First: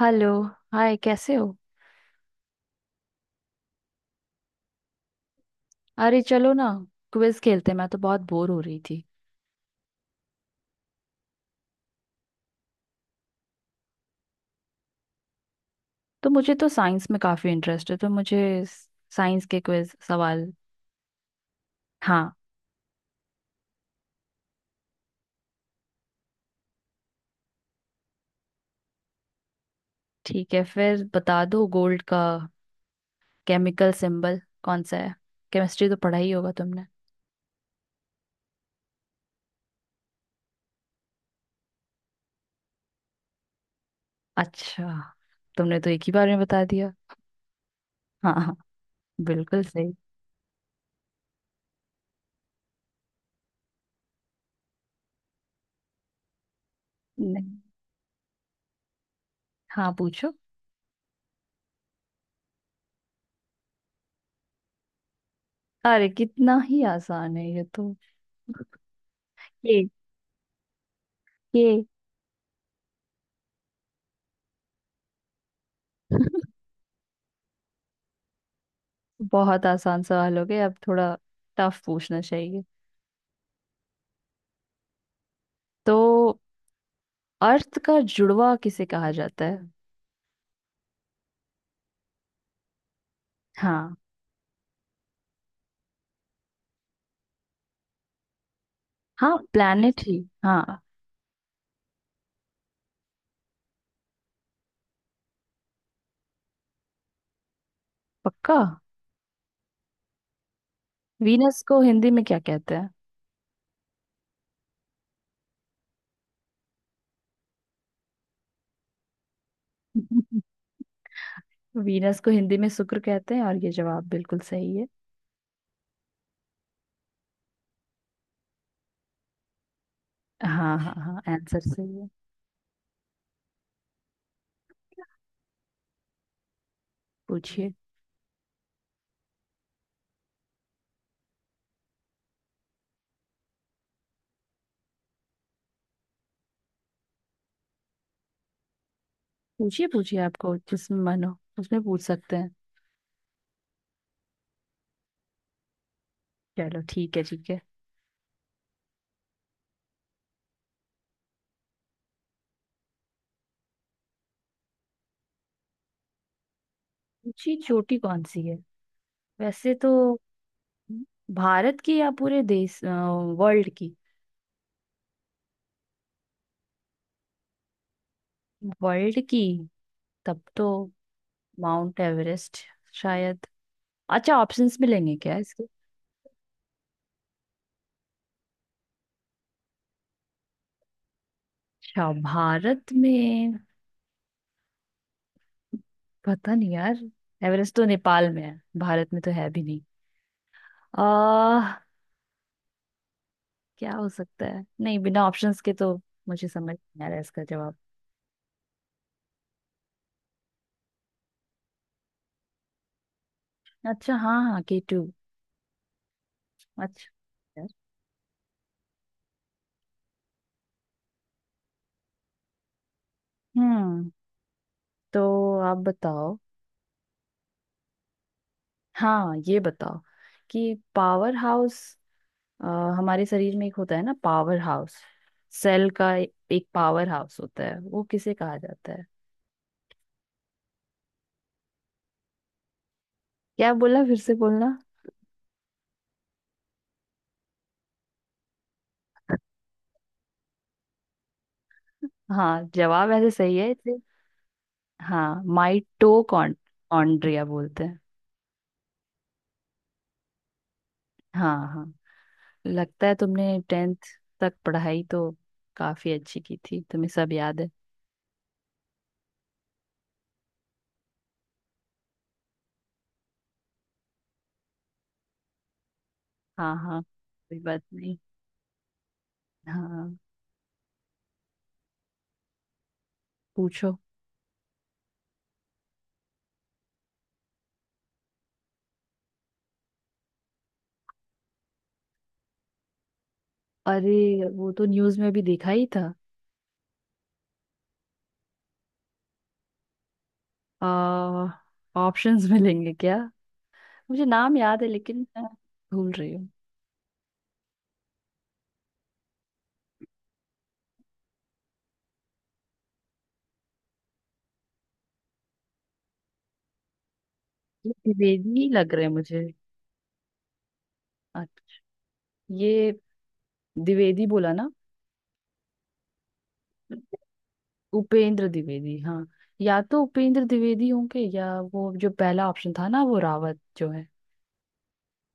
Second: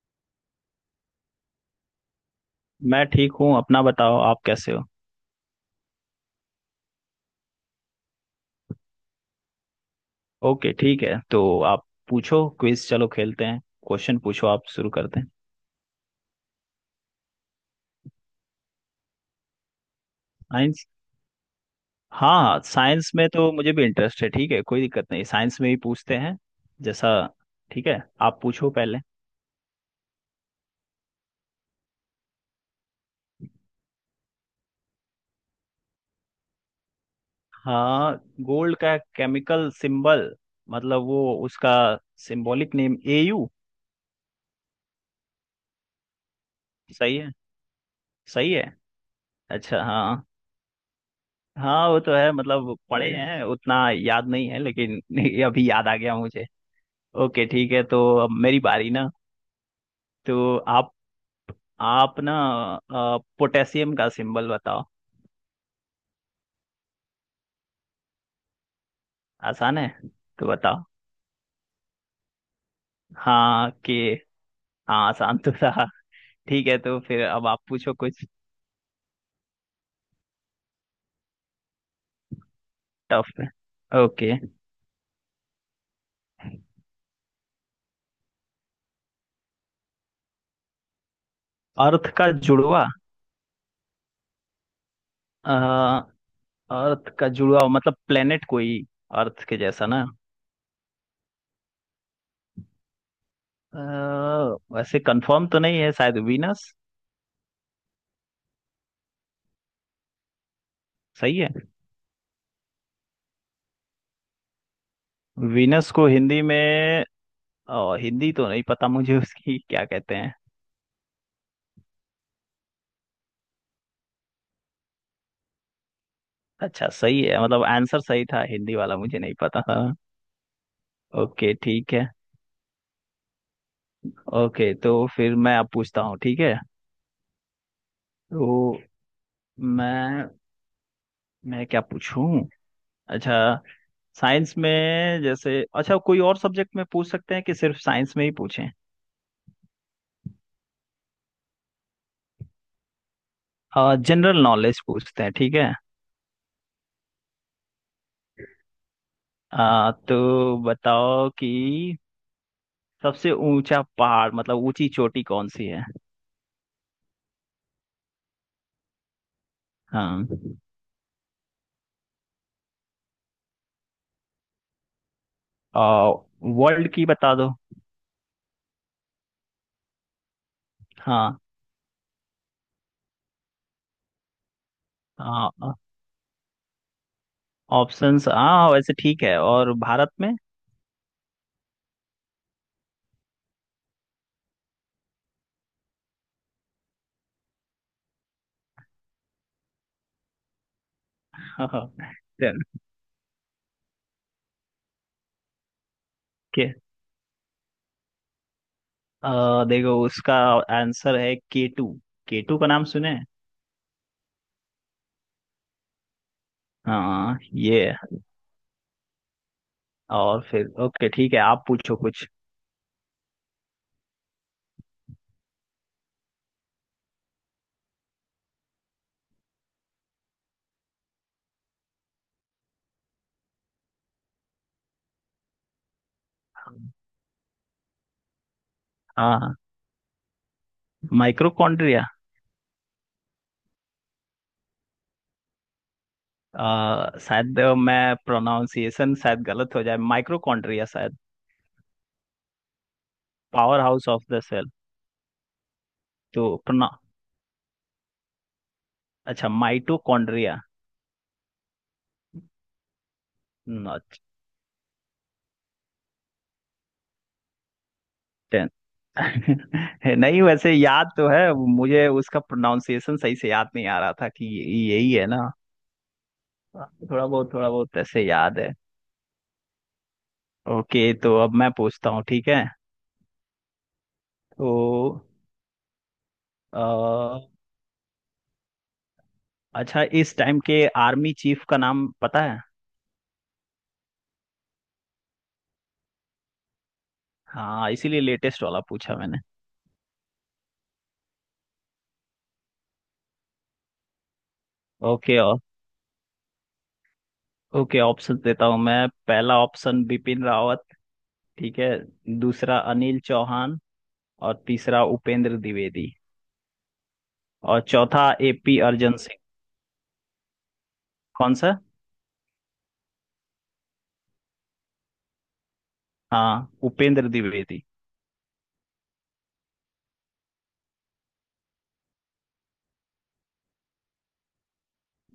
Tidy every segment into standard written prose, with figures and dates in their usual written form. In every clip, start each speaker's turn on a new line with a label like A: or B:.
A: Hello. Hi, कैसे हो?
B: मैं ठीक हूँ। अपना बताओ, आप कैसे हो?
A: अरे चलो ना, क्विज खेलते हैं। मैं तो बहुत बोर हो रही थी।
B: ओके ठीक है। तो आप पूछो, क्विज चलो खेलते हैं। क्वेश्चन पूछो, आप शुरू करते हैं।
A: तो मुझे तो साइंस में काफी इंटरेस्ट है, तो मुझे साइंस के क्विज सवाल।
B: साइंस। हाँ
A: हाँ।
B: हाँ, साइंस में तो मुझे भी इंटरेस्ट है। ठीक है, कोई दिक्कत नहीं, साइंस में ही पूछते हैं जैसा। ठीक है, आप पूछो पहले।
A: ठीक है, फिर बता दो, गोल्ड का केमिकल सिंबल कौन सा है? केमिस्ट्री तो पढ़ा ही होगा तुमने।
B: हाँ। गोल्ड का केमिकल सिंबल मतलब वो उसका सिंबॉलिक नेम एयू।
A: अच्छा, तुमने तो एक ही बार में बता दिया।
B: सही है।
A: हाँ,
B: सही
A: हाँ।
B: है।
A: बिल्कुल
B: अच्छा
A: सही।
B: हाँ। हाँ वो तो है, मतलब पढ़े हैं उतना याद नहीं है लेकिन अभी याद आ गया मुझे।
A: नहीं।
B: ओके ठीक है। तो अब मेरी बारी ना।
A: हाँ, पूछो।
B: तो आप ना, पोटेशियम का सिंबल बताओ।
A: अरे, कितना ही आसान है ये तो। के।
B: आसान है। तो बताओ।
A: के।
B: हाँ कि। हाँ आसान तो था। ठीक है, तो फिर अब आप पूछो कुछ
A: बहुत आसान सवाल हो गए, अब थोड़ा टफ पूछना चाहिए।
B: टफ में। ओके।
A: तो अर्थ का जुड़वा किसे कहा जाता है?
B: अर्थ का जुड़वा।
A: हाँ।
B: अ, अर्थ का जुड़वा मतलब प्लेनेट कोई
A: हाँ,
B: अर्थ के जैसा
A: प्लैनेट
B: ना।
A: ही। हाँ।
B: वैसे कंफर्म तो नहीं है, शायद वीनस।
A: पक्का।
B: सही है।
A: वीनस को हिंदी में क्या कहते हैं?
B: वीनस को हिंदी में हिंदी तो नहीं पता मुझे उसकी, क्या कहते हैं।
A: वीनस को हिंदी में शुक्र कहते हैं, और ये जवाब बिल्कुल सही है।
B: अच्छा सही है, मतलब आंसर सही था, हिंदी वाला मुझे नहीं पता था।
A: हाँ, हाँ, हाँ,
B: ओके
A: आंसर
B: ठीक
A: सही
B: है।
A: है।
B: ओके, तो फिर मैं अब पूछता हूँ ठीक है।
A: पूछिए,
B: तो मैं मैं क्या पूछूं? अच्छा, साइंस में जैसे अच्छा, कोई और सब्जेक्ट में पूछ सकते हैं कि सिर्फ साइंस में ही पूछें?
A: पूछिए, पूछिए, आपको जिसमें मन हो उसमें पूछ सकते हैं।
B: जनरल नॉलेज पूछते हैं, ठीक है।
A: चलो, ठीक है, ठीक है।
B: तो बताओ कि सबसे ऊंचा पहाड़ मतलब ऊंची चोटी कौन सी है?
A: ऊंची चोटी कौन सी है? वैसे तो
B: हाँ,
A: भारत की, या पूरे देश वर्ल्ड की?
B: वर्ल्ड की बता दो।
A: वर्ल्ड की? तब तो माउंट एवरेस्ट, शायद। अच्छा, ऑप्शंस मिलेंगे क्या इसके?
B: हाँ ऑप्शंस, हाँ वैसे ठीक है, और भारत में
A: अच्छा, भारत में पता नहीं यार। एवरेस्ट तो नेपाल में है, भारत में तो है भी नहीं। आ
B: चल
A: क्या हो सकता है? नहीं, बिना ऑप्शंस के तो मुझे
B: के।
A: समझ नहीं आ रहा है इसका जवाब।
B: देखो, उसका आंसर है के टू। के टू का नाम सुने हैं?
A: अच्छा, हाँ, हाँ, के टू। अच्छा
B: हाँ
A: यार।
B: ये है। और फिर ओके ठीक है, आप पूछो कुछ।
A: हम्म। तो आप बताओ। हाँ, ये बताओ कि पावर हाउस, अ, हमारे शरीर में एक होता है ना पावर हाउस, सेल का एक पावर हाउस होता है, वो किसे कहा जाता है?
B: हाँ, माइक्रोकॉन्ड्रिया।
A: क्या बोला? फिर से बोलना।
B: शायद मैं प्रोनाउंसिएशन शायद गलत हो जाए, माइक्रोकॉन्ड्रिया शायद।
A: हाँ, जवाब ऐसे सही है
B: पावर
A: इसे।
B: House of the cell.
A: हाँ,
B: तो प्रोना
A: माइटोकॉन्ड्रिया बोलते हैं।
B: अच्छा, माइटोकॉन्ड्रिया।
A: हाँ, हाँ। लगता है तुमने टेंथ तक पढ़ाई तो काफी अच्छी की थी, तुम्हें सब याद है।
B: टेन। नहीं, वैसे याद तो है मुझे, उसका प्रोनाउंसिएशन सही से याद नहीं आ रहा था कि यही है ना।
A: हाँ, हाँ,
B: थोड़ा बहुत
A: कोई
B: थोड़ा
A: बात
B: बहुत
A: नहीं।
B: ऐसे याद है।
A: हाँ,
B: ओके, तो अब मैं पूछता हूँ, ठीक है।
A: पूछो।
B: तो अ, अच्छा, इस टाइम के आर्मी चीफ का नाम पता है?
A: अरे, वो तो न्यूज में भी देखा ही था।
B: हाँ, इसीलिए लेटेस्ट वाला पूछा मैंने।
A: आ ऑप्शंस मिलेंगे क्या? मुझे नाम याद है, लेकिन
B: ओके
A: मैं
B: ओ-
A: भूल रही हूँ।
B: ओके ऑप्शन देता हूँ मैं। पहला ऑप्शन बिपिन रावत, ठीक है। दूसरा अनिल चौहान, और तीसरा उपेंद्र द्विवेदी, और
A: ये
B: चौथा
A: द्विवेदी ही
B: एपी
A: लग रहे हैं
B: अर्जन सिंह।
A: मुझे।
B: कौन सा?
A: अच्छा। ये द्विवेदी बोला ना?
B: हाँ, उपेंद्र द्विवेदी।
A: उपेंद्र द्विवेदी, हाँ। या तो उपेंद्र द्विवेदी होंगे, या वो जो पहला ऑप्शन था ना, वो रावत जो है।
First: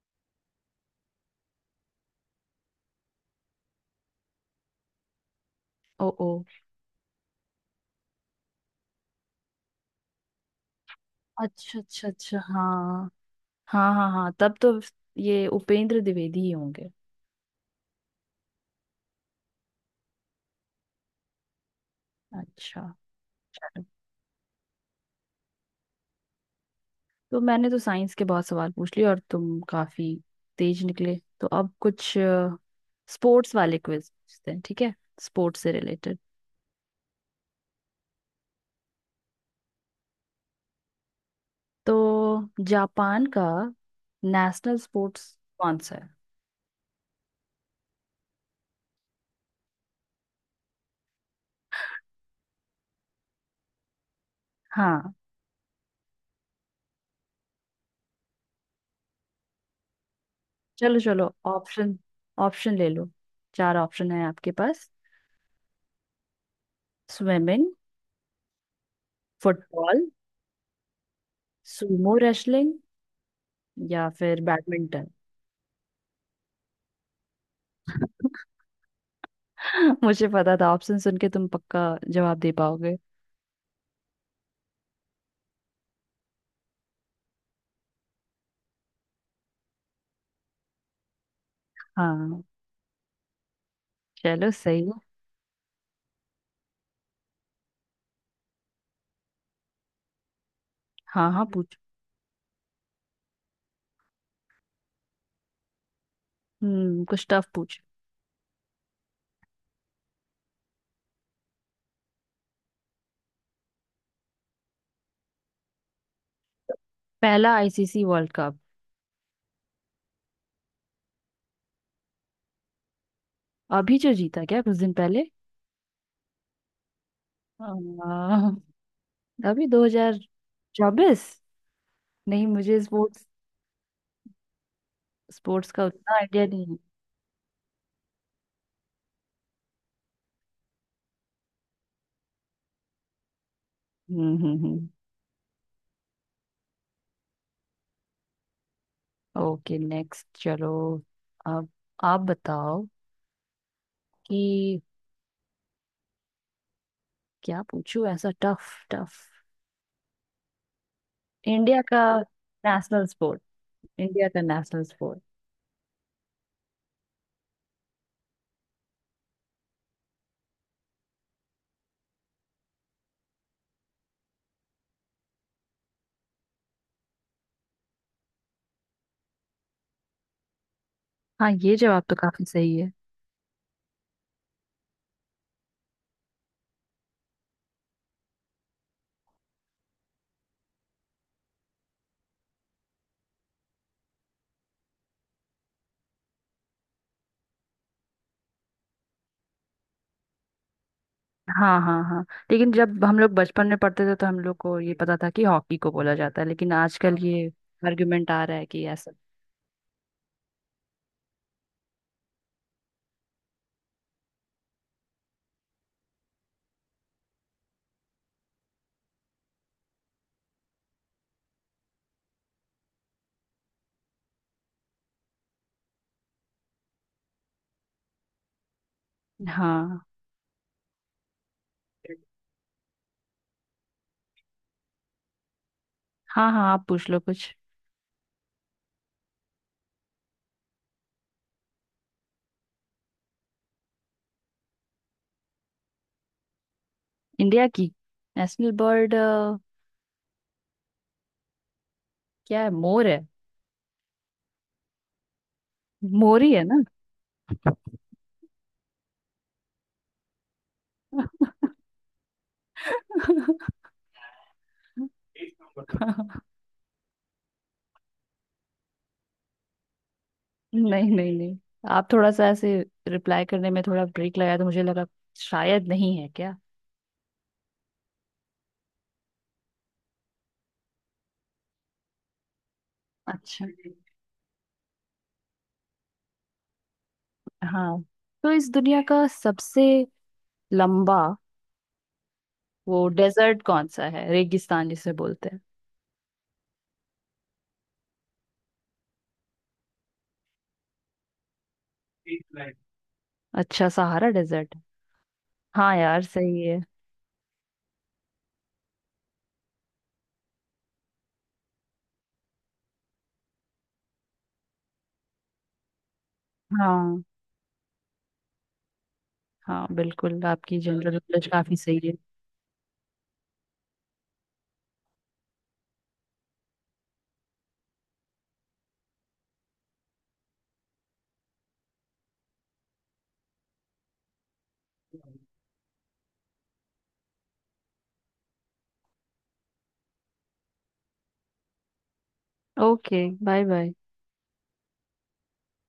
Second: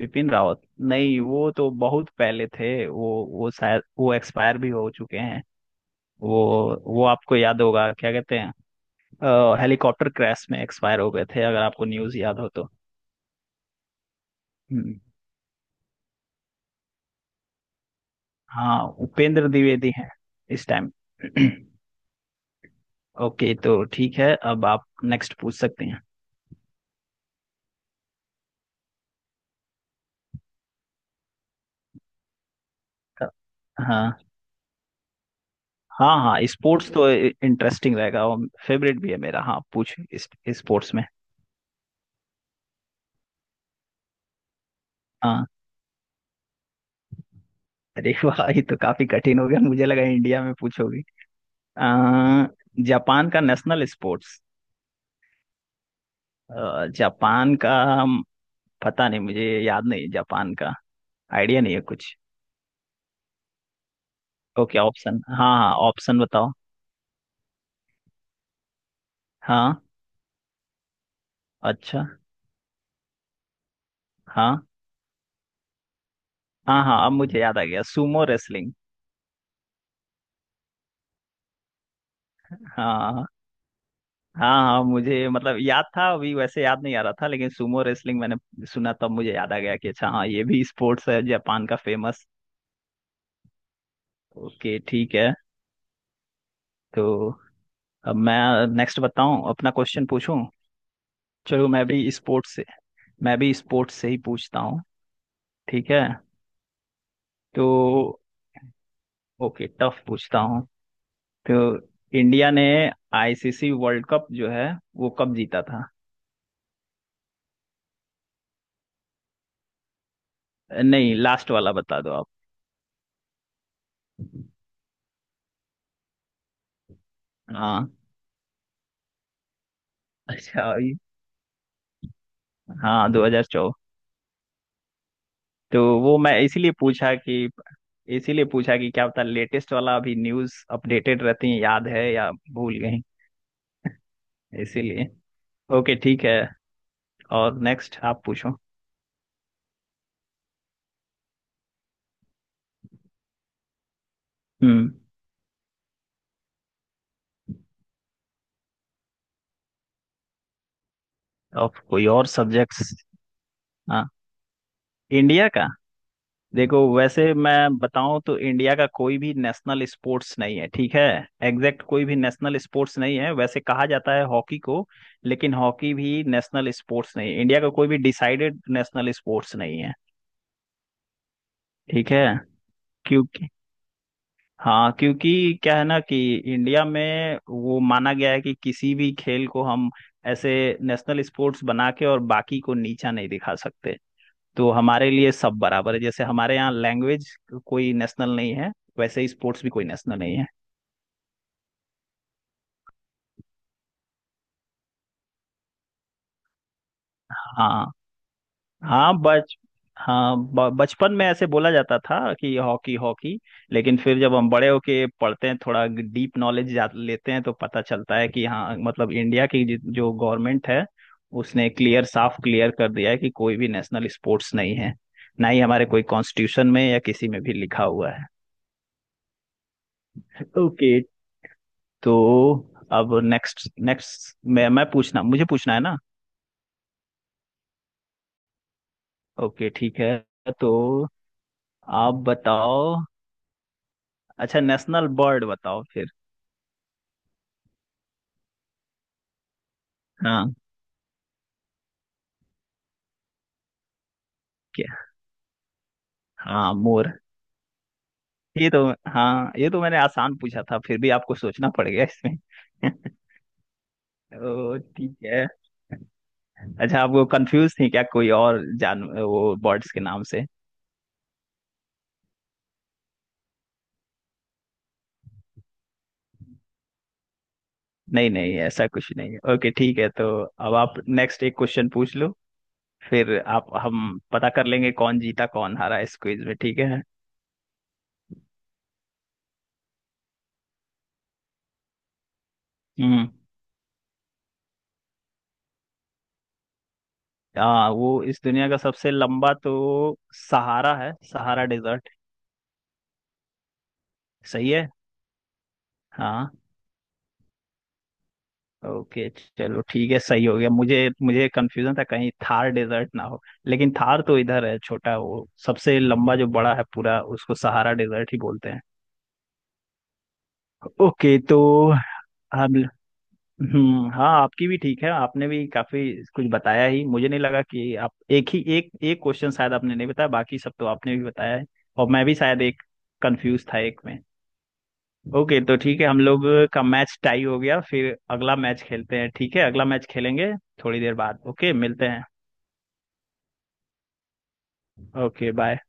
B: विपिन रावत नहीं, वो तो बहुत पहले थे, वो शायद वो एक्सपायर भी हो चुके हैं।
A: ओ, ओ।
B: वो वो आपको याद होगा क्या कहते हैं, हेलीकॉप्टर क्रैश में एक्सपायर हो गए थे, अगर
A: अच्छा,
B: आपको
A: अच्छा,
B: न्यूज़
A: अच्छा,
B: याद हो तो।
A: हाँ। हाँ, हाँ, हाँ, तब तो
B: हम्म,
A: ये उपेंद्र द्विवेदी ही होंगे।
B: हाँ उपेंद्र द्विवेदी हैं इस टाइम।
A: अच्छा।
B: ओके तो ठीक है, अब आप नेक्स्ट पूछ सकते हैं।
A: तो मैंने तो साइंस के बहुत सवाल पूछ लिए, और तुम काफी तेज निकले, तो अब कुछ
B: अ,
A: स्पोर्ट्स वाले क्विज
B: हाँ
A: पूछते हैं, ठीक है? स्पोर्ट्स से
B: हाँ
A: रिलेटेड।
B: हाँ, स्पोर्ट्स तो इंटरेस्टिंग रहेगा और फेवरेट भी है मेरा। हाँ पूछ इस, स्पोर्ट्स में।
A: तो जापान का नेशनल स्पोर्ट्स
B: हाँ।
A: कौन सा है?
B: अरे वाह, ये तो काफी कठिन हो गया, मुझे लगा इंडिया में पूछोगे। अ, जापान का नेशनल स्पोर्ट्स।
A: हाँ,
B: जापान का पता नहीं, मुझे याद नहीं जापान का।
A: चलो, चलो,
B: आइडिया नहीं है
A: ऑप्शन।
B: कुछ।
A: ऑप्शन ले लो। चार ऑप्शन है आपके
B: ओके
A: पास।
B: ऑप्शन, हाँ हाँ ऑप्शन बताओ।
A: स्विमिंग,
B: हाँ।
A: फुटबॉल,
B: अच्छा।
A: सुमो रेसलिंग या फिर
B: हाँ
A: बैडमिंटन।
B: हाँ हाँ, अब मुझे याद आ गया, सुमो रेसलिंग।
A: मुझे पता था ऑप्शन सुन के तुम पक्का जवाब दे पाओगे।
B: हाँ हाँ हाँ, मुझे मतलब याद था, अभी वैसे याद नहीं आ रहा था लेकिन सुमो रेसलिंग मैंने सुना, तब मुझे याद आ गया कि अच्छा हाँ, ये भी स्पोर्ट्स है जापान का फेमस।
A: हाँ, चलो,
B: ओके
A: सही है।
B: ठीक है। तो अब मैं नेक्स्ट बताऊं, अपना क्वेश्चन पूछूं।
A: हाँ, हाँ,
B: चलो,
A: पूछ।
B: मैं भी स्पोर्ट्स से ही पूछता हूं, ठीक है।
A: हम्म, कुछ टफ पूछ।
B: तो ओके, टफ पूछता हूं। तो इंडिया ने आईसीसी वर्ल्ड कप जो है वो कब जीता था?
A: पहला आईसीसी वर्ल्ड कप?
B: नहीं, लास्ट वाला बता दो आप।
A: अभी जो जीता, क्या कुछ दिन पहले?
B: हाँ।
A: आ, अभी
B: अच्छा
A: 2024। नहीं, मुझे
B: हाँ,
A: स्पोर्ट्स
B: 2014।
A: स्पोर्ट्स
B: तो
A: का उतना
B: वो मैं
A: आइडिया नहीं
B: इसीलिए
A: है।
B: पूछा कि इसीलिए पूछा कि क्या पता लेटेस्ट वाला, अभी न्यूज़ अपडेटेड रहती है याद है या भूल गई,
A: हम्म, हम्म, हम्म।
B: इसीलिए। ओके ठीक है, और नेक्स्ट आप पूछो।
A: ओके, नेक्स्ट चलो। अब आप बताओ कि
B: हम्म।
A: क्या पूछूं ऐसा टफ टफ,
B: ऑफ
A: इंडिया का
B: कोई और सब्जेक्ट्स।
A: National sport.
B: हाँ।
A: इंडिया का नेशनल स्पोर्ट?
B: इंडिया का। देखो वैसे मैं बताऊं तो, इंडिया का कोई भी नेशनल स्पोर्ट्स नहीं है, ठीक है। एग्जैक्ट कोई भी नेशनल स्पोर्ट्स नहीं है, वैसे कहा जाता है हॉकी को, लेकिन हॉकी भी नेशनल स्पोर्ट्स नहीं है। इंडिया का कोई भी डिसाइडेड नेशनल स्पोर्ट्स नहीं है।
A: हाँ, ये जवाब
B: ठीक
A: तो
B: है,
A: काफी सही है।
B: क्योंकि हाँ, क्योंकि क्या है ना कि इंडिया में वो माना गया है कि किसी भी खेल को हम ऐसे नेशनल स्पोर्ट्स बना के और बाकी को नीचा नहीं दिखा सकते। तो हमारे लिए सब बराबर है, जैसे हमारे यहाँ लैंग्वेज कोई नेशनल नहीं है, वैसे ही स्पोर्ट्स भी कोई नेशनल नहीं है।
A: हाँ, हाँ, हाँ, लेकिन जब हम लोग बचपन में पढ़ते थे तो हम लोग को ये पता था कि हॉकी को बोला जाता है, लेकिन आजकल हाँ ये
B: हाँ।
A: आर्गुमेंट आ रहा है कि ऐसा।
B: हाँ बच हाँ, बचपन में ऐसे बोला जाता था कि हॉकी हॉकी, लेकिन फिर जब हम बड़े होके पढ़ते हैं, थोड़ा डीप नॉलेज लेते हैं, तो पता चलता है कि हाँ मतलब, इंडिया की जो गवर्नमेंट है उसने क्लियर, साफ क्लियर कर दिया है कि कोई भी नेशनल स्पोर्ट्स नहीं है, ना ही हमारे कोई कॉन्स्टिट्यूशन में या किसी में भी लिखा हुआ है।
A: हाँ,
B: ओके। तो अब नेक्स्ट नेक्स्ट मैं पूछना मुझे पूछना है ना।
A: हाँ, हाँ, आप पूछ लो कुछ।
B: ओके ठीक है, तो आप बताओ। अच्छा, नेशनल बर्ड बताओ फिर।
A: इंडिया की नेशनल बर्ड
B: हाँ।
A: क्या है, मोर है?
B: क्या?
A: मोर ही है
B: हाँ,
A: ना?
B: मोर। ये तो हाँ, ये तो मैंने आसान पूछा था, फिर भी आपको सोचना पड़ गया इसमें ओ ठीक है। अच्छा, आप वो कंफ्यूज थी क्या, कोई और जान वो बर्ड्स के नाम से?
A: नहीं, नहीं, नहीं। आप थोड़ा सा ऐसे रिप्लाई करने में थोड़ा ब्रेक लगाया, तो मुझे लगा शायद नहीं है क्या।
B: नहीं नहीं, ऐसा कुछ नहीं है। ओके ठीक है, तो अब आप नेक्स्ट एक क्वेश्चन पूछ लो, फिर
A: अच्छा।
B: आप हम पता कर लेंगे कौन जीता कौन हारा इस क्विज में, ठीक है।
A: हाँ। तो इस दुनिया का सबसे लंबा वो
B: हम्म।
A: डेजर्ट कौन सा है, रेगिस्तान जिसे बोलते हैं?
B: हाँ, वो इस दुनिया का सबसे लंबा तो सहारा है, सहारा डेजर्ट।
A: Heathland। अच्छा, सहारा
B: सही
A: डेजर्ट है।
B: है।
A: हाँ यार,
B: हाँ।
A: सही है।
B: ओके, चलो ठीक है, सही हो गया। मुझे मुझे कंफ्यूजन था कहीं थार डेजर्ट ना हो, लेकिन थार तो इधर है छोटा, वो सबसे लंबा जो बड़ा है पूरा
A: हाँ,
B: उसको सहारा डेजर्ट ही बोलते हैं।
A: हाँ, बिल्कुल आपकी जनरल
B: ओके।
A: नॉलेज
B: तो
A: काफी सही है।
B: हम हम्म, हाँ आपकी भी ठीक है, आपने भी काफी कुछ बताया ही, मुझे नहीं लगा कि आप एक ही एक एक क्वेश्चन शायद आपने नहीं बताया, बाकी सब तो आपने भी बताया है, और मैं भी शायद एक कंफ्यूज था एक में। ओके तो ठीक है, हम लोग का मैच टाई हो गया, फिर अगला मैच खेलते हैं, ठीक है, अगला मैच खेलेंगे थोड़ी देर बाद, ओके मिलते हैं।
A: Okay, bye, bye.
B: Okay bye.